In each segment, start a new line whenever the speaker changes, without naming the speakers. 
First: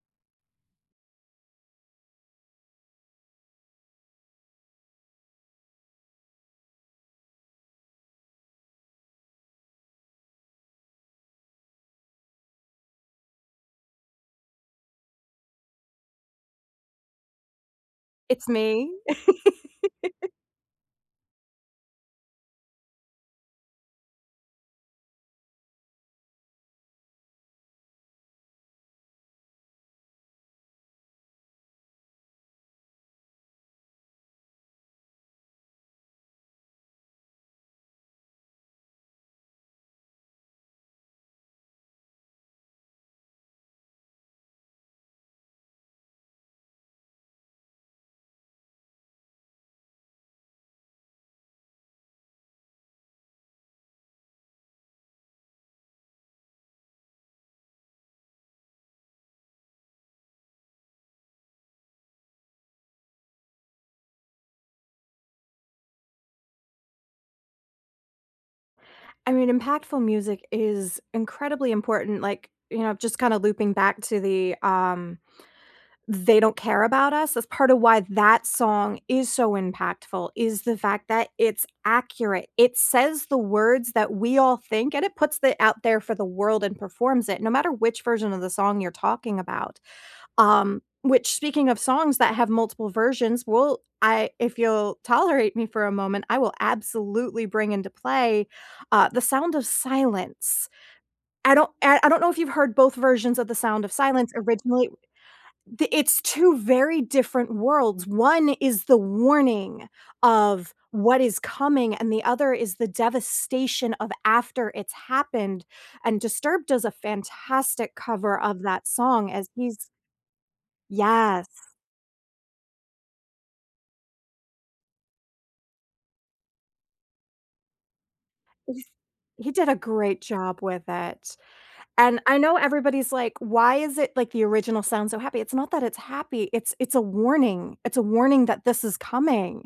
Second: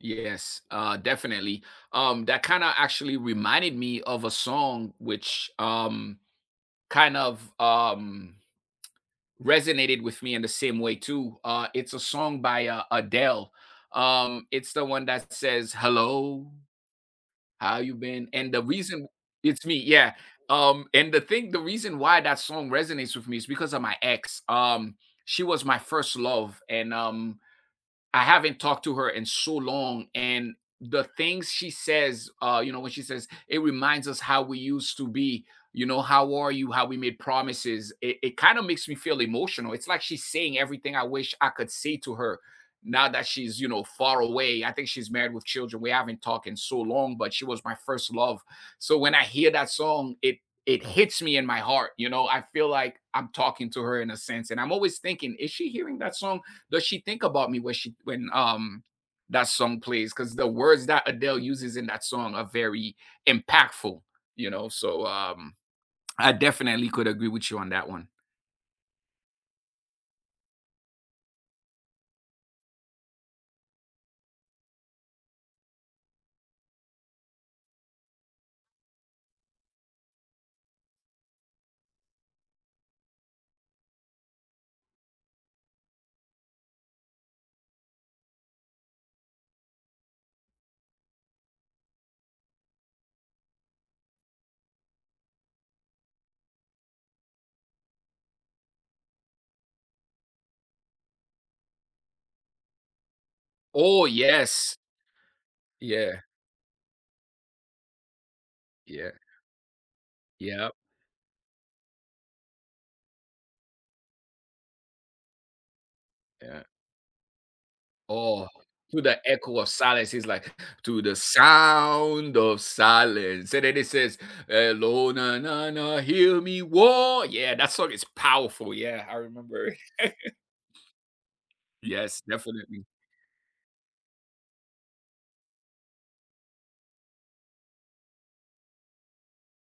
Yes, uh, definitely. Um, that kinda actually reminded me of a song, which, um, kind of, um, resonated with me in the same way too. Uh, it's a song by, uh, Adele, um, it's the one that says, "Hello, how you been?"
It's
And the
me.
reason it's me. Yeah, um, and the thing the reason why that song resonates with me is because of my ex. Um, she was my 1st love and, um, I haven't talked to her in so long and the things she says, uh, you know, when she says, "it reminds us how we used to be." You know, "How are you, how we made promises," it it kinda makes me feel emotional. It's, like, she's saying everything I wish I could say to her now that she's, you know, far away. I think she's married with children. We haven't talked in so long, but she was my 1st love. So, when I hear that song, it it hits me in my heart, you know, I feel like I'm talking to her in a sense, and I'm always thinking, "Is she hearing that song? Does she think about me when she when, um, that song plays?" 'Cause the words that Adele uses in that song are very impactful, you know, so, um, I definitely could agree with you on that one.
I mean, impactful music is incredibly important, like, you know, just kinda looping back to the, um, "They don't care about us." That's part of why that song is so impactful, is the fact that it's accurate. It says the words that we all think, and it puts it out there for the world and performs it, no matter which version of the song you're talking about, um, which speaking of songs that have multiple versions, well, I if you'll tolerate me for a moment, I will absolutely bring into play, uh, The Sound of Silence. I don't I I don't know if you've heard both versions of The Sound of
Oh,
Silence
yes.
originally the it's
Yeah.
2 very different worlds. One is the
Yeah.
warning
Yup.
of what is coming, and the other is the devastation of after it's happened, and
Yeah.
Disturbed does a fantastic cover
Oh,
of that
to the
song as
echo of
he's
silence, he's like, "To the
Yes.
sound of silence." And then he says, "Hello na na na, hear me war." Yeah, that song is powerful, yeah, I
He did a
remember.
great job with it,
Yes,
and I know
definitely.
everybody's like, "Why is it, like, the original sound so happy?" It's not that it's happy, it's it's a warning, it's a warning that this is coming,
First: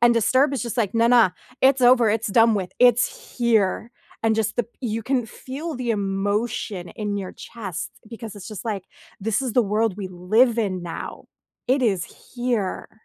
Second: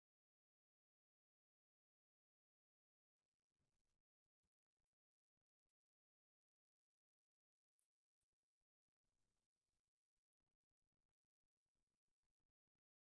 and disturbed is just like, "Na, na, it's over, it's done with, it's here", and just the you can feel the emotion in your chest because it's just like, this is the world we live in now, it is here.